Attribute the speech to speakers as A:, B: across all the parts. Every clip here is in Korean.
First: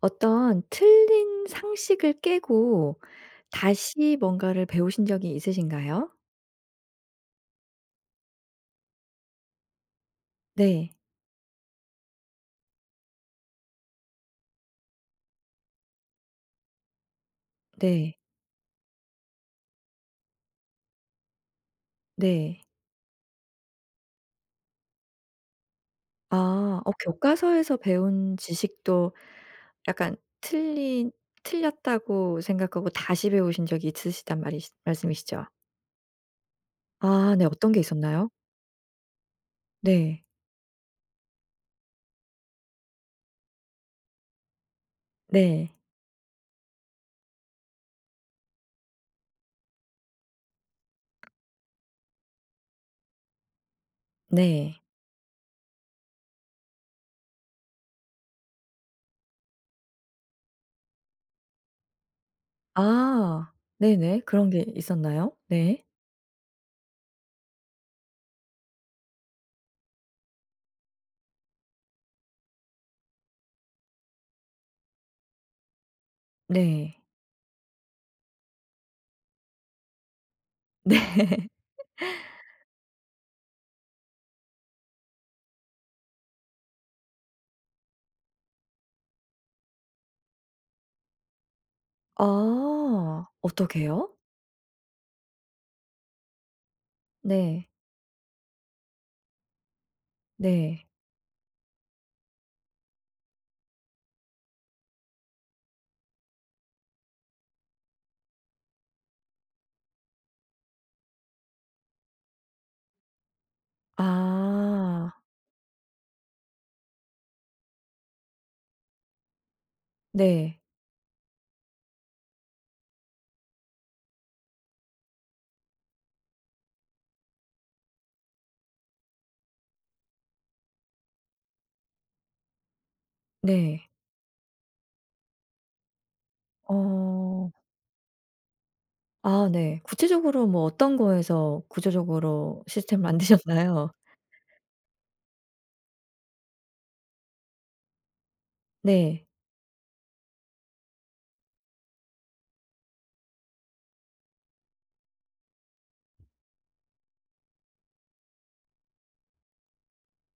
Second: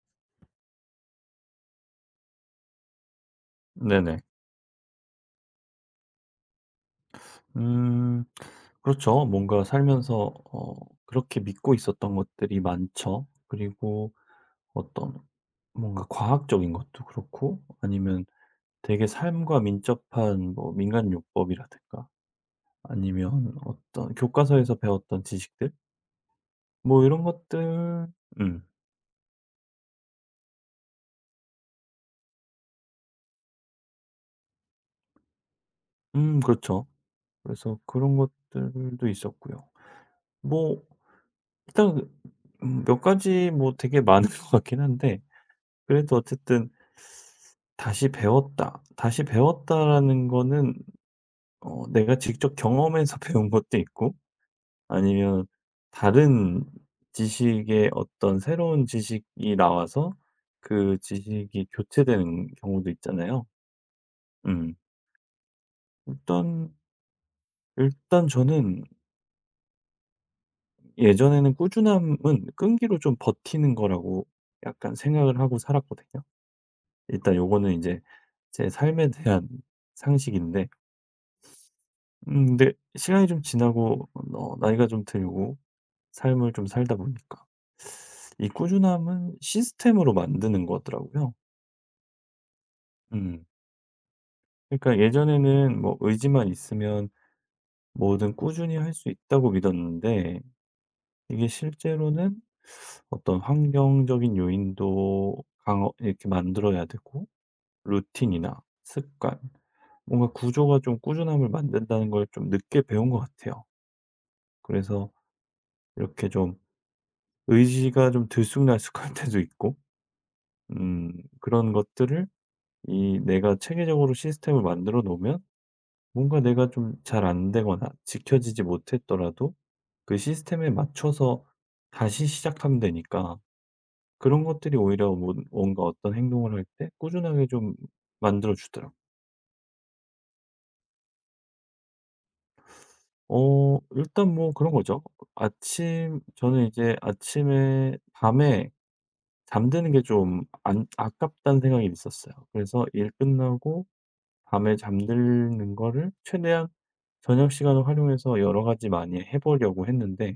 A: 어떤 틀린 상식을 깨고 다시
B: 네네.
A: 뭔가를 배우신 적이 있으신가요?
B: 음. 그렇죠. 뭔가 살면서 어
A: 네.
B: 그렇게 믿고 있었던 것들이 많죠. 그리고 어떤 뭔가 과학적인 것도 그렇고,
A: 네.
B: 아니면 되게 삶과 민첩한 뭐 민간요법이라든가,
A: 네.
B: 아니면 어떤 교과서에서 배웠던 지식들
A: 아. 어
B: 뭐 이런
A: 교과서에서
B: 것들.
A: 배운
B: 음.
A: 지식도 약간 틀린 틀렸다고 생각하고 다시 배우신 적이 있으시단 말이시 말씀이시죠?
B: 그렇죠.
A: 아 네. 어떤
B: 그래서
A: 게
B: 그런
A: 있었나요?
B: 것들도 있었고요.
A: 네.
B: 뭐 일단 몇 가지 뭐 되게 많은 것 같긴 한데,
A: 네.
B: 그래도 어쨌든 다시 배웠다. 다시 배웠다라는 거는 내가 직접 경험해서 배운 것도 있고,
A: 네.
B: 아니면 다른 지식의 어떤 새로운 지식이 나와서 그 지식이 교체되는 경우도 있잖아요.
A: 아. 네네. 그런 게
B: 음.
A: 있었나요? 네.
B: 일단 일단 저는 예전에는 꾸준함은 끈기로 좀 버티는 거라고 약간 생각을 하고 살았거든요.
A: 네.
B: 일단 요거는 이제 제 삶에 대한 상식인데.
A: 네.
B: 근데 시간이 좀 지나고 나이가 좀 들고 삶을 좀 살다 보니까 이 꾸준함은 시스템으로 만드는 것 같더라고요.
A: 아.
B: 음.
A: 어떻게요?
B: 그러니까 예전에는 뭐 의지만 있으면
A: 네.
B: 뭐든 꾸준히 할 수 있다고 믿었는데,
A: 네.
B: 이게 실제로는 어떤 환경적인 요인도 강화 이렇게 만들어야 되고, 루틴이나 습관, 뭔가 구조가 좀 꾸준함을 만든다는 걸 좀 늦게 배운 것 같아요. 그래서
A: 아.
B: 이렇게 좀 의지가 좀 들쑥날쑥할 때도 있고,
A: 네.
B: 음 그런 것들을 이 내가 체계적으로 시스템을 만들어 놓으면 뭔가 내가 좀 잘 안 되거나 지켜지지 못했더라도 그 시스템에 맞춰서 다시 시작하면 되니까.
A: 네.
B: 그런 것들이 오히려 뭔 뭔가 어떤 행동을 할 때 꾸준하게
A: 어.
B: 좀 만들어 주더라고.
A: 아 네. 구체적으로 뭐 어떤 거에서 구조적으로 시스템을 만드셨나요?
B: 일단 뭐 그런 거죠. 아침 저는 이제 아침에 밤에
A: 네.
B: 잠드는 게 좀 안 아깝다는 생각이 있었어요. 그래서 일 끝나고 밤에 잠드는 거를 최대한 저녁 시간을 활용해서 여러 가지 많이 해 보려고 했는데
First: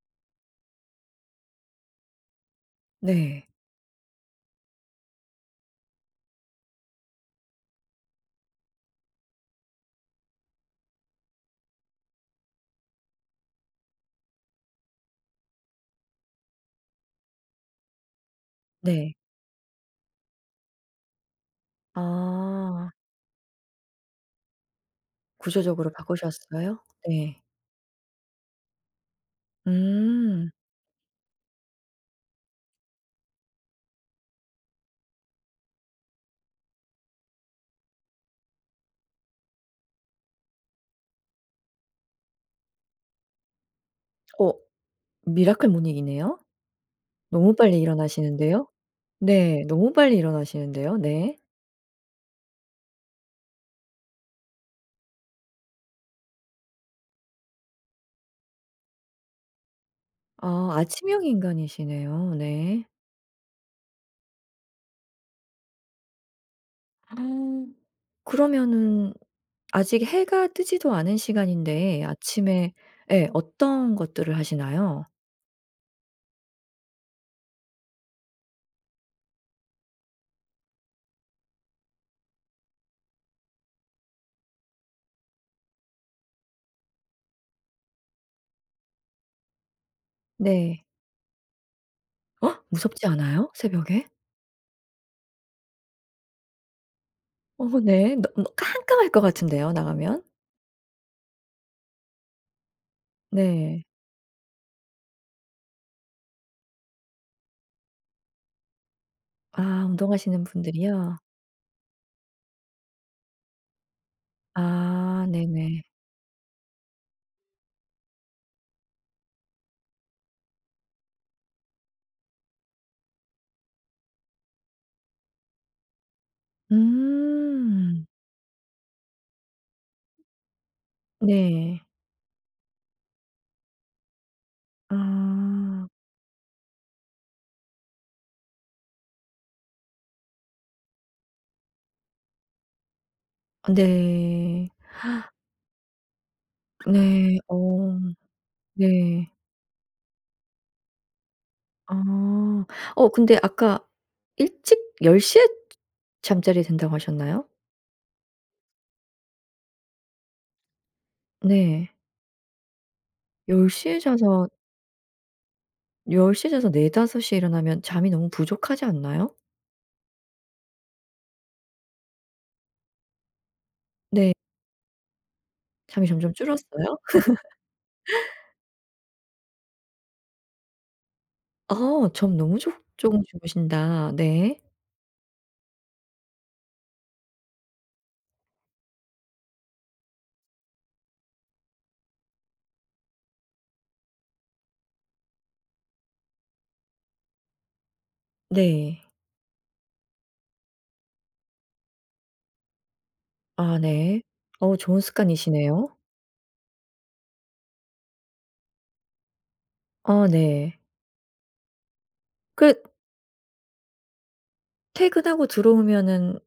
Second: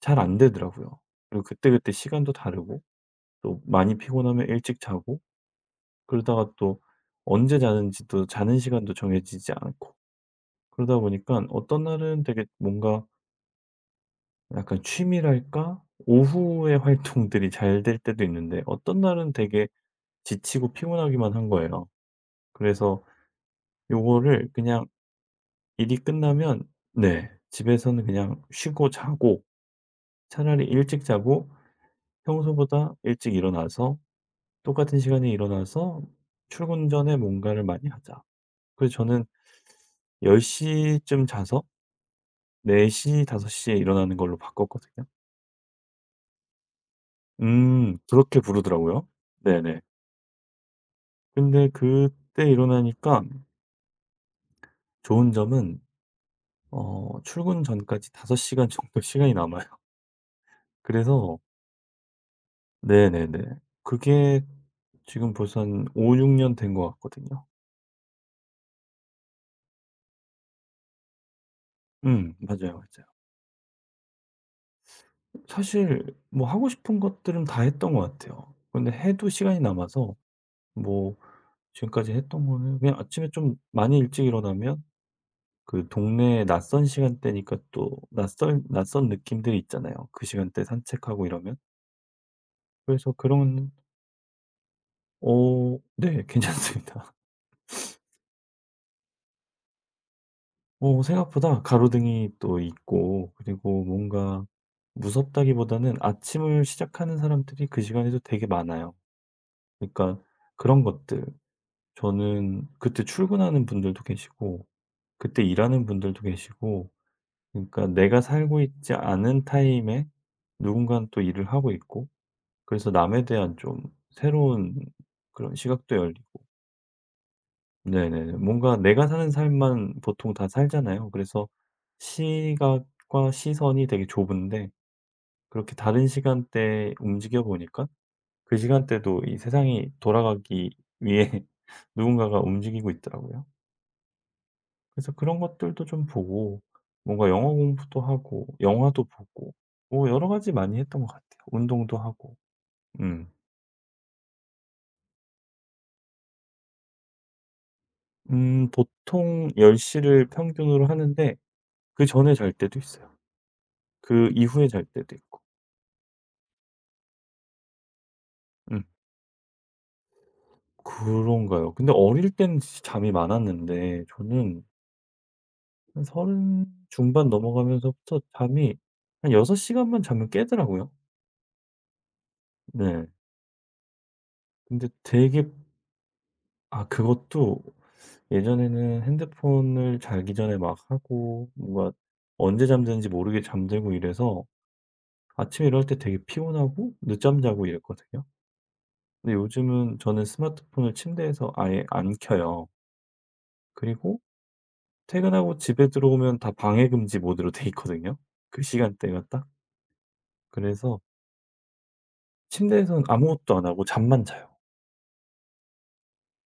B: 잘 안 되더라고요. 그리고 그때그때 시간도 다르고,
A: 네.
B: 또 많이 피곤하면 일찍 자고, 그러다가 또 언제 자는지도 자는 시간도 정해지지 않고. 그러다 보니까 어떤 날은 되게 뭔가 약간 취미랄까? 오후의 활동들이 잘 될 때도 있는데, 어떤
A: 네.
B: 날은 되게 지치고 피곤하기만 한 거예요.
A: 아.
B: 그래서 요거를 그냥
A: 구조적으로
B: 일이 끝나면,
A: 바꾸셨어요?
B: 네,
A: 네.
B: 집에서는 그냥 쉬고 자고,
A: 음.
B: 차라리 일찍 자고 평소보다 일찍 일어나서 똑같은 시간에 일어나서 출근 전에 뭔가를 많이 하자. 그래서 저는 10시쯤 자서 4시5시에 일어나는 걸로
A: 어
B: 바꿨거든요.
A: 미라클 모닝이네요. 너무 빨리
B: 그렇게
A: 일어나시는데요.
B: 부르더라고요.
A: 네.
B: 네네.
A: 너무 빨리 일어나시는데요. 네.
B: 근데 그때 일어나니까 좋은 점은 출근 전까지 5 시간 정도 시간이 남아요.
A: 아 아침형
B: 그래서
A: 인간이시네요. 네.
B: 네네네. 그게 지금 벌써 한 5-6년 된 것 같거든요.
A: 그러면은 아직 해가 뜨지도 않은 시간인데 아침에
B: 맞아요, 맞아요.
A: 예 어떤 것들을 하시나요?
B: 사실 뭐 하고 싶은 것들은 다 했던 것 같아요. 근데 해도 시간이 남아서 뭐 지금까지 했던 거는 그냥 아침에 좀 많이 일찍 일어나면 그 동네에 낯선 시간대니까 또 낯설 낯선 느낌들이 있잖아요, 그 시간대
A: 네.
B: 산책하고 이러면.
A: 어? 무섭지
B: 그래서
A: 않아요?
B: 그런
A: 새벽에?
B: 네, 괜찮습니다.
A: 어 네. 너 깜깜할 것 같은데요, 나가면?
B: 생각보다 가로등이 또 있고, 그리고
A: 네.
B: 뭔가 무섭다기보다는 아침을 시작하는 사람들이 그 시간에도 되게 많아요.
A: 아
B: 그러니까
A: 운동하시는
B: 그런
A: 분들이요?
B: 것들. 저는 그때 출근하는 분들도 계시고
A: 아
B: 그때
A: 네네.
B: 일하는 분들도 계시고, 그러니까 내가 살고 있지 않은 타임에 누군가는 또 일을 하고 있고, 그래서 남에 대한 좀 새로운 그런 시각도 열리고.
A: 음.
B: 네네. 뭔가 내가 사는 삶만 보통 다 살잖아요. 그래서
A: 네.
B: 시각과 시선이 되게 좁은데, 그렇게
A: 아.
B: 다른 시간대에 움직여 보니까 그 시간대도 이 세상이 돌아가기 위해 누군가가 움직이고 있더라고요.
A: 네.
B: 그래서 그런 것들도 좀 보고, 뭔가
A: 네.
B: 영어
A: 어
B: 공부도 하고 영화도
A: 네.
B: 보고 뭐 여러 가지 많이 했던 것 같아요. 운동도 하고.
A: 아. 어
B: 음.
A: 근데 아까 일찍 10 시에 잠자리 든다고 하셨나요?
B: 보통 10 시를 평균으로 하는데
A: 네.
B: 그전에 잘 때도 있어요.
A: 10에
B: 그
A: 자서
B: 이후에 잘 때도 있고.
A: 10에 자서 4, 5시에 일어나면 잠이 너무
B: 음.
A: 부족하지 않나요?
B: 그런가요? 근데 어릴 땐 진짜 잠이 많았는데,
A: 네.
B: 저는 한
A: 잠이 점점
B: 른
A: 줄었어요?
B: 중반 넘어가면서부터 잠이 한 6 시간만 자면 깨더라고요.
A: 아 잠 너무 조
B: 네.
A: 조금 주무신다. 네.
B: 근데 되게, 그것도 예전에는 핸드폰을 자기 전에 막 하고 뭔가 언제 잠드는지 모르게 잠들고 이래서 아침에 일어날 때 되게 피곤하고 늦잠 자고 이랬거든요.
A: 네.
B: 근데 요즘은 저는 스마트폰을 침대에서 아예 안 켜요.
A: 아
B: 그리고
A: 네. 어 좋은
B: 퇴근하고 집에
A: 습관이시네요.
B: 들어오면 다 방해 금지 모드로 돼 있거든요, 그 시간대가 딱.
A: 아 네.
B: 그래서 침
A: 그
B: 대에는 아무것도 안 하고 잠만 자요.
A: 퇴근하고 들어오면은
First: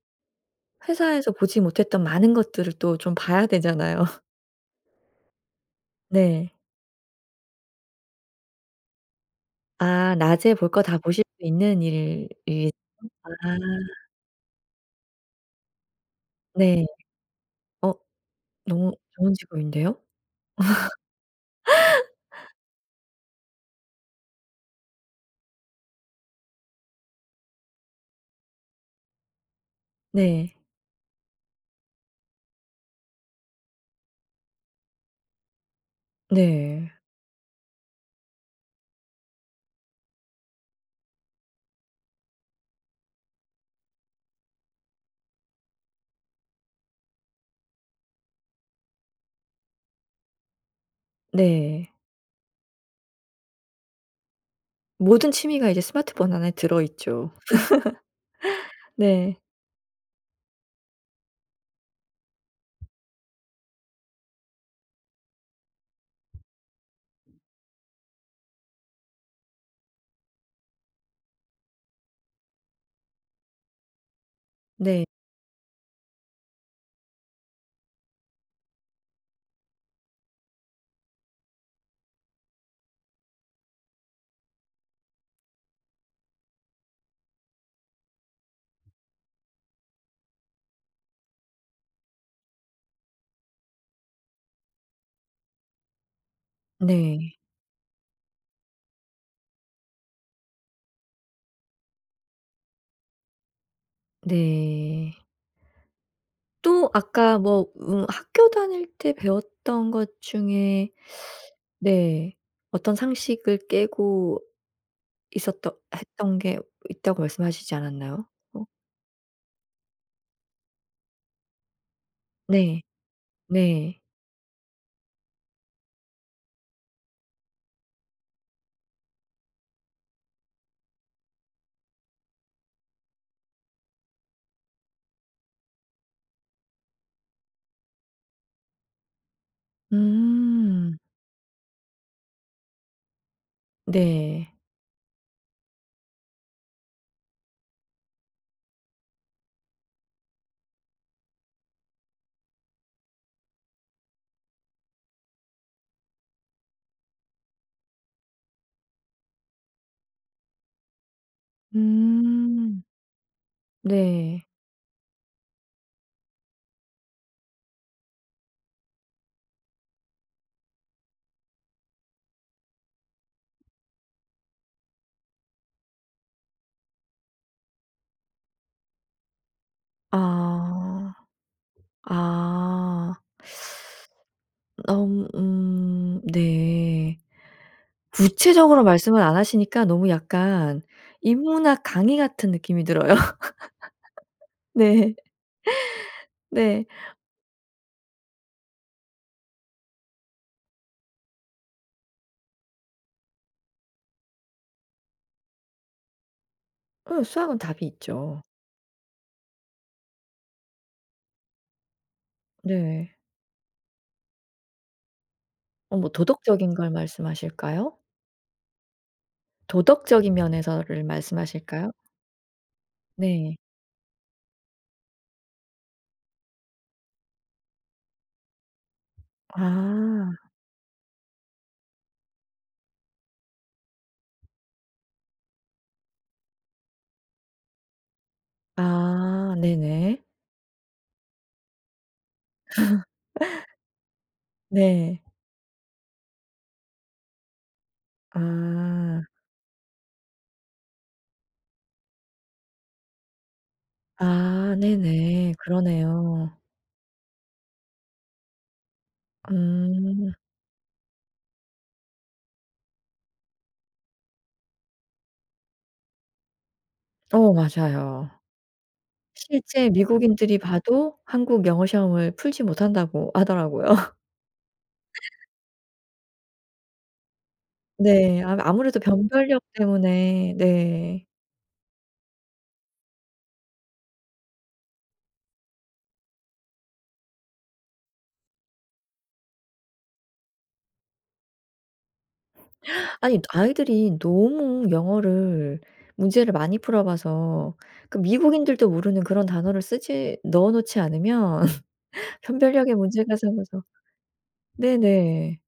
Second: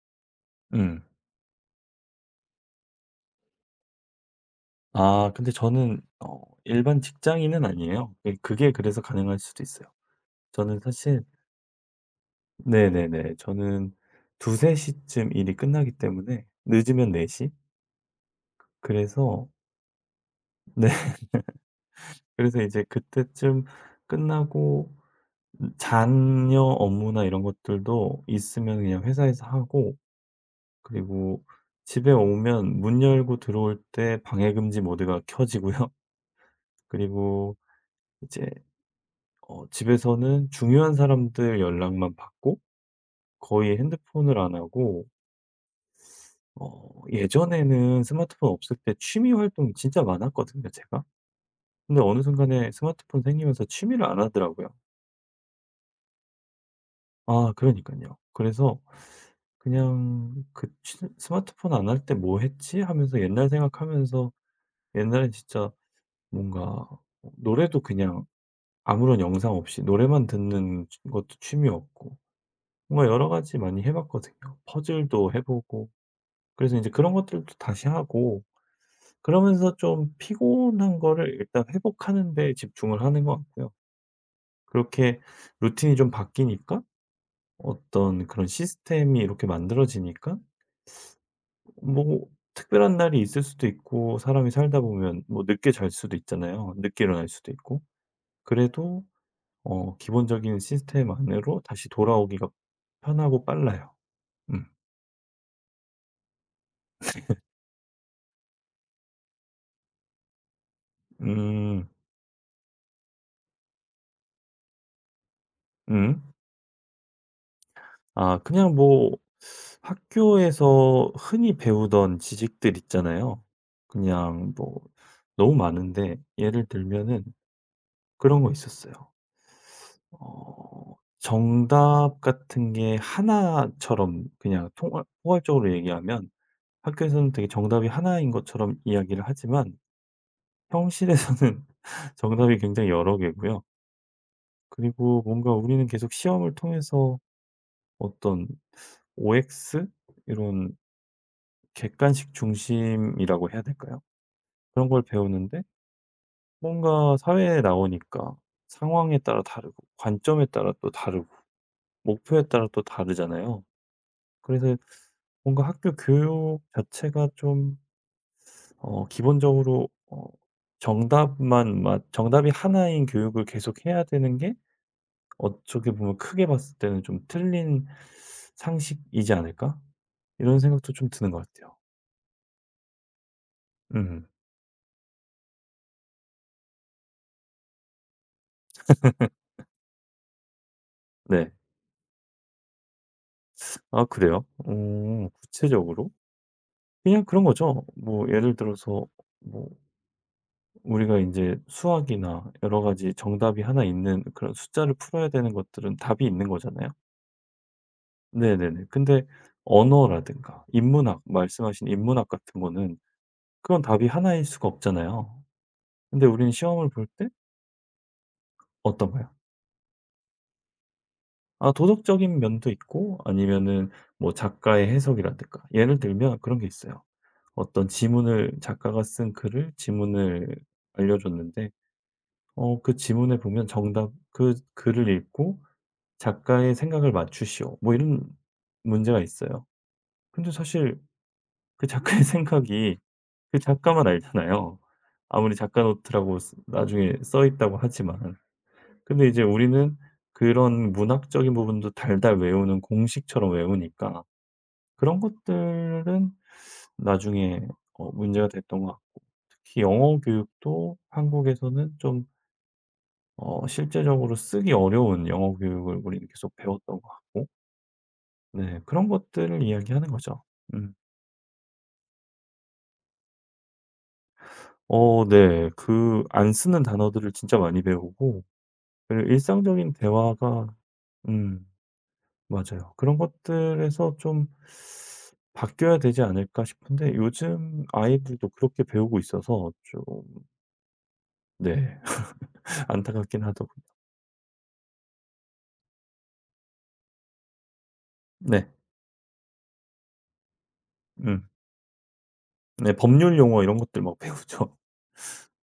B: 음.
A: 회사에서 보지 못했던 많은 것들을 또 좀 봐야 되잖아요.
B: 근데 저는
A: 네.
B: 일반 직장인은 아니에요. 예, 그게 그래서 가능할 수도 있어요.
A: 아 낮에 볼
B: 저는
A: 거 다
B: 사실
A: 보실 수 있는 일이. 아
B: 네네네. 저는 2-3 시쯤 일이 끝나기 때문에,
A: 네.
B: 늦으면 4 시?
A: 어 너무 좋은
B: 그래서
A: 직업인데요?
B: 네. 그래서 이제 그때쯤 끝나고 잔여 업무나 이런 것들도 있으면 그냥 회사에서 하고,
A: 네.
B: 그리고 집에 오면 문 열고 들어올 때 방해금지 모드가 켜지고요.
A: 네.
B: 그리고 이제 집에서는 중요한 사람들 연락만 받고 거의 핸드폰을 안 하고, 예전에는 스마트폰 없을 때 취미 활동이 진짜 많았거든요, 제가.
A: 네.
B: 근데 어느 순간에 스마트폰 생기면서 취미를 안 하더라고요.
A: 모든 취미가 이제 스마트폰 안에 들어 있죠.
B: 아 그러니깐요. 그래서
A: 네.
B: 그냥 그 취 '스마트폰 안 할 때 뭐 했지?' 하면서 옛날 생각하면서, 옛날엔 진짜 뭔가 노래도 그냥 아무런 영상 없이 노래만 듣는 것도 취미였고, 뭔가 여러 가지 많이 해 봤거든요.
A: 네.
B: 퍼즐도 해 보고. 그래서 이제 그런 것들도 다시 하고 그러면서 좀 피곤한 거를 일단 회복하는 데 집중을 하는 것 같고요. 그렇게 루틴이 좀 바뀌니까, 어떤 그런 시스템이 이렇게 만들어지니까, 뭐 특별한 날이 있을 수도 있고 사람이 살다 보면 뭐 늦게 잘 수도 있잖아요. 늦게 일어날
A: 네.
B: 수도 있고. 그래도 기본적인 시스템 안으로 다시 돌아오기가 편하고 빨라요. 음.
A: 네. 또 아까 뭐 학교 다닐 때 배웠던 것 중에
B: 음.
A: 네 어떤 상식을 깨고 있었던
B: 음.
A: 했던 게 있다고 말씀하시지 않았나요?
B: 아
A: 어
B: 그냥 뭐 학교에서 흔히 배우던 지식들
A: 네.
B: 있잖아요.
A: 네.
B: 그냥 뭐 너무 많은데, 예를 들면은 그런 거 있었어요. 정답 같은 게 하나처럼 그냥 통 포괄적으로 얘기하면, 학교에서는 되게 정답이 하나인 것처럼 이야기를 하지만
A: 음.
B: 현실에서는 정답이 굉장히 여러 개고요.
A: 네.
B: 그리고 뭔가 우리는 계속 시험을 통해서 어떤 OX, 이런 객관식 중심이라고 해야 될까요? 그런 걸 배우는데 뭔가 사회에 나오니까 상황에 따라 다르고, 관점에 따라 또 다르고, 목표에 따라 또
A: 음.
B: 다르잖아요.
A: 네.
B: 그래서 뭔가 학교 교육 자체가 좀, 기본적으로 정답이 하나인 교육을 계속 해야 되는 게, 어떻게 보면 크게 봤을 때는 좀 틀린 상식이지 않을까? 이런 생각도 좀
A: 아.
B: 드는 것 같아요.
A: 아.
B: 음.
A: 너무 네. 구체적으로 말씀을 안 하시니까 너무 약간
B: 네.
A: 인문학 강의 같은 느낌이 들어요.
B: 아 그래요?
A: 네.
B: 구체적으로?
A: 네.
B: 그냥 그런 거죠. 뭐 예를 들어서 뭐 우리가 이제 수학이나 여러 가지 정답이 하나 있는 그런 숫자를 풀어야 되는 것들은 답이 있는 거잖아요.
A: 어 수학은 답이 있죠.
B: 네네네. 근데 언어라든가 인문학, 말씀하신 인문학 같은 거는
A: 네.
B: 그건 답이 하나일 수가 없잖아요.
A: 어 뭐
B: 근데 우리는
A: 도덕적인
B: 시험을
A: 걸
B: 볼 때
A: 말씀하실까요?
B: 어떤가요?
A: 도덕적인 면에서를
B: 아
A: 말씀하실까요?
B: 도덕적인 면도 있고,
A: 네.
B: 아니면은 뭐 작가의 해석이라든가. 예를 들면 그런 게 있어요. 어떤 지문을 작가가 쓴 글을
A: 아.
B: 지문을 알려줬는데, 그 지문에 보면 정답, 그 글을 읽고 "작가의 생각을 맞추시오." 뭐 이런 문제가
A: 아
B: 있어요.
A: 네네.
B: 근데 사실 그 작가의 생각이 그 작가만 알잖아요.
A: 네.
B: 아무리 작가 노트라고 쓰 나중에 써 있다고 하지만.
A: 아.
B: 근데 이제 우리는 그런 문학적인 부분도 달달 외우는 공식처럼 외우니까
A: 아
B: 그런
A: 네네.
B: 것들은
A: 그러네요.
B: 나중에 문제가 됐던 것 같고. 특히 영어
A: 음.
B: 교육도 한국에서는 좀 실제적으로 쓰기 어려운 영어 교육을 우리는 계속 배웠던 것 같고,
A: 어 맞아요.
B: 네 그런 것들을
A: 실제
B: 이야기하는 거죠.
A: 미국인들이
B: 음.
A: 봐도 한국 영어 시험을 풀지 못한다고 하더라고요.
B: 네. 그 안 쓰는 단어들을 진짜 많이
A: 네.
B: 배우고,
A: 아 아무래도
B: 그리고
A: 변별력
B: 일상적인
A: 때문에.
B: 대화가
A: 네.
B: 음 맞아요. 그런 것들에서 좀 바뀌어야 되지 않을까 싶은데, 요즘 아이들도 그렇게 배우고 있어서 좀. 네.
A: 아니
B: 안타깝긴 하더군요.
A: 아이들이 너무 영어를 문제를 많이 풀어 봐서 그
B: 네.
A: 미국인들도 모르는 그런 단어를 쓰지 넣어 놓지
B: 음.
A: 않으면
B: 네
A: 변별력에 문제가
B: 법률 용어 이런
A: 생겨서.
B: 것들 막 배우죠.
A: 네네.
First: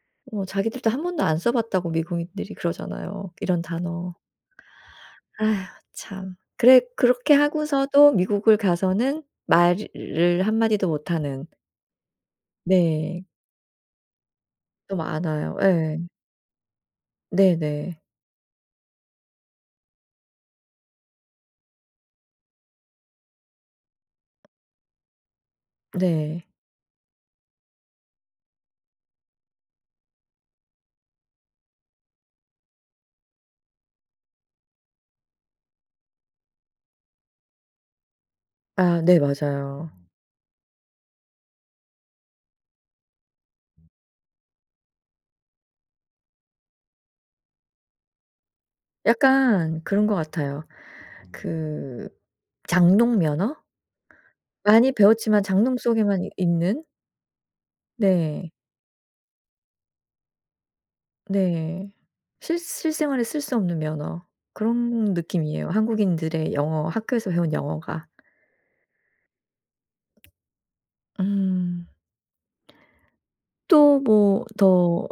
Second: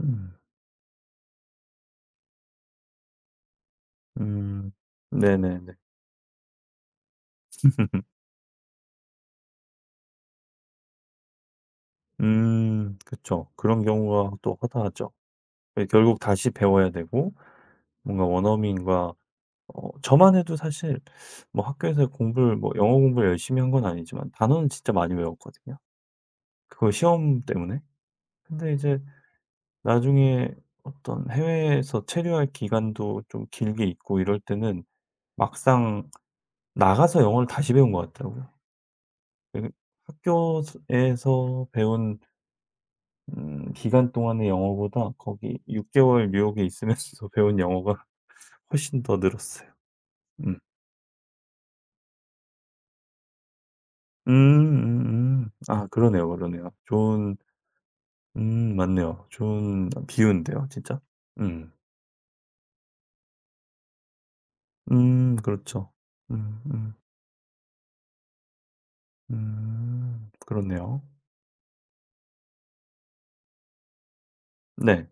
B: 음.
A: 어 자기들도 한 번도 안 써 봤다고 미국인들이 그러잖아요, 이런 단어.
B: 음.
A: 아휴
B: 네네네.
A: 참. 그래 그렇게 하고서도 미국을 가서는 말을 한 마디도 못하는. 네.
B: 그쵸. 그런 경우가 또
A: 또
B: 허다하죠.
A: 많아요.
B: 왜
A: 예.
B: 결국 다시 배워야 되고
A: 네네.
B: 뭔가 원어민과, 저만 해도 사실 뭐 학교에서 공부를, 뭐 영어 공부를 열심히 한 건 아니지만 단어는 진짜 많이 외웠거든요,
A: 네.
B: 그거 시험 때문에. 근데 이제 나중에 어떤 해외에서 체류할 기간도 좀 길게 있고 이럴 때는 막상 나가서 영어를 다시 배운 것 같더라고요.
A: 아 네
B: 그게
A: 맞아요.
B: 학교에서 배운 기간 동안의 영어보다 거기 6 개월 뉴욕에 있으면서 배운 영어가 훨씬 더 늘었어요.
A: 약간 그런 것
B: 음.
A: 같아요. 그 장롱 면허? 많이 배웠지만 장롱
B: 아
A: 속에만
B: 그러네요,
A: 이
B: 그러네요.
A: 있는?
B: 좋은.
A: 네.
B: 맞네요. 좋은 비유인데요, 진짜. 음.
A: 네. 실 실생활에 쓸 수 없는 면허. 그런 느낌이에요.
B: 그렇죠.
A: 한국인들의
B: 음
A: 영어,
B: 음.
A: 학교에서 배운 영어가.
B: 음. 그렇네요.
A: 음. 또 뭐
B: 네.
A: 더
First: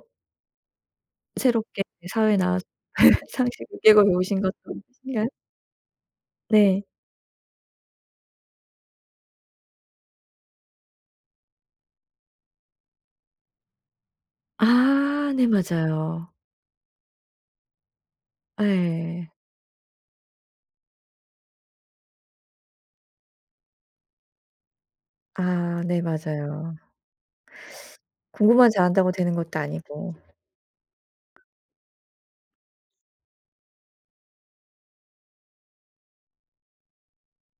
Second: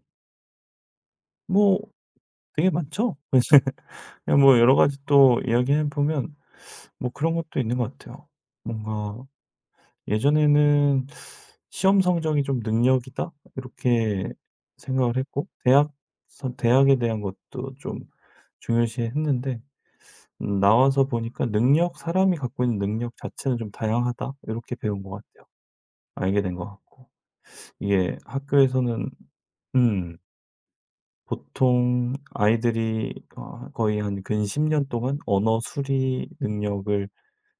B: 뭐
A: 새롭게 사회에 나와서
B: 되게 많죠?
A: 상식을 깨고
B: 그냥
A: 배우신 것도
B: 뭐 여러 가지
A: 있으신가요?
B: 또 이야기해 보면
A: 네.
B: 뭐 그런 것도 있는 것 같아요. 뭔가 예전에는 '시험 성적이 좀 능력이다.' 이렇게 생각을
A: 아 네
B: 했고 대학,
A: 맞아요.
B: 선 대학에 대한 것도 좀
A: 예.
B: 중요시했는데 나와서 보니까 '능력, 사람이 갖고 있는 능력 자체는 좀 다양하다.' 이렇게 배운 것 같아요.
A: 아 네
B: 알게 된 것
A: 맞아요.
B: 같고. 이게
A: 공부만
B: 학교에서는,
A: 잘한다고 되는 것도 아니고.
B: 음 보통 아이들이 거의 한 근 10년 동안 언어 수리 능력을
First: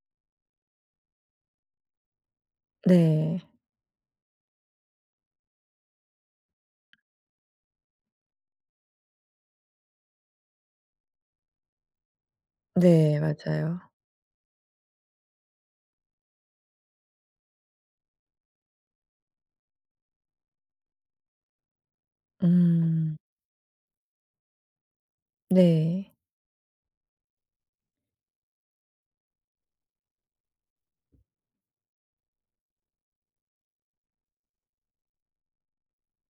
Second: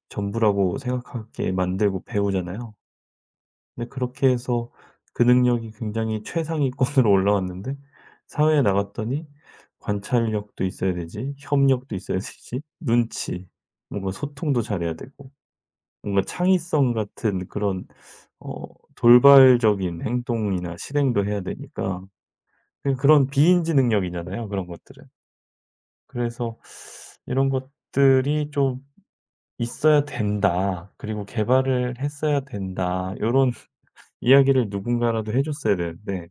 B: 전부라고 생각하게 만들고 배우잖아요.
A: 네.
B: 근데 그렇게 해서 그 능력이 굉장히 최상위권으로 올라왔는데 사회에 나갔더니 관찰력도 있어야 되지, 협력도 있어야 되지,
A: 네
B: 눈치,
A: 맞아요.
B: 뭔가 소통도 잘해야 되고, 뭔가 창의성 같은 그런 어 돌발적인 행동이나 실행도 해야 되니까. 그
A: 음
B: 런 비인지 능력이잖아요, 그런 것들은.
A: 네.
B: 그래서 이런 것들이 좀 '있어야 된다. 그리고 개발을 했어야 된다.' 이런 이야기를 누군가라도 해 줬어야 되는데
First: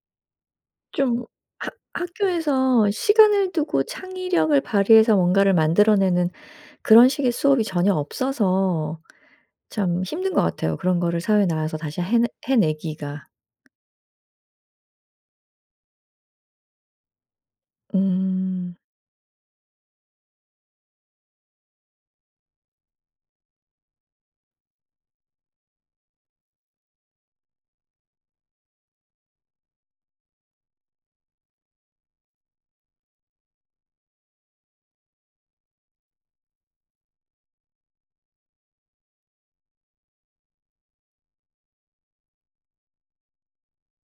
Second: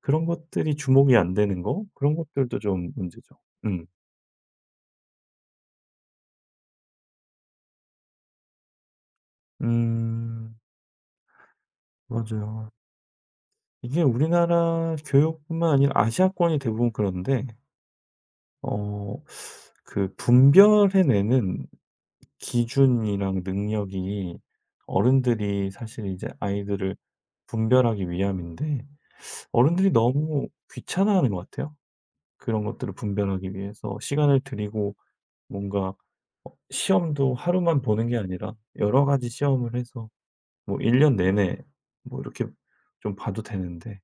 B: 그런 것들이 주목이
A: 좀
B: 안 되는
A: 학
B: 거, 그런 것들도
A: 학교에서
B: 좀 문제죠.
A: 시간을 두고
B: 음.
A: 창의력을 발휘해서 뭔가를 만들어내는 그런 식의 수업이 전혀 없어서 참 힘든 것
B: 음.
A: 같아요, 그런 거를 사회에 나와서 다시 해내
B: 맞아요.
A: 해내기가.
B: 이게 우리나라 교육뿐만 아니라 아시아권이 대부분 그런데,
A: 음
B: 어 그 분별해 내는 기준이랑 능력이, 어른들이 사실 이제 아이들을 분별하기 위함인데 어른들이 너무 귀찮아하는 것 같아요. 그런 것들을 분별하기 위해서 시간을 들이고 뭔가, 시험도 하루만 보는 게 아니라 여러 가지 시험을 해서 뭐 1년 내내 뭐 이렇게 좀 봐도 되는데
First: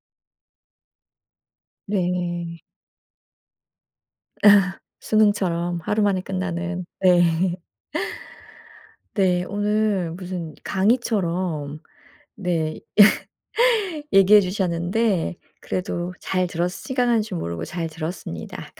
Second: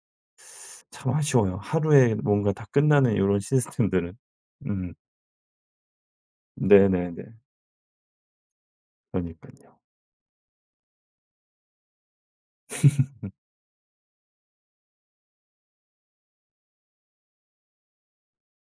B: 참 아쉬워요. 하루에 뭔가
A: 네.
B: 다 끝나는 요런 시스템들은. 음.
A: 수능처럼 하루 만에 끝나는. 네.
B: 네네네.
A: 네.
B: 그러니깐요.
A: 오늘 무슨 강의처럼 네 얘기해 주셨는데 그래도 잘 들었 시간 가는 줄 모르고 잘 들었습니다.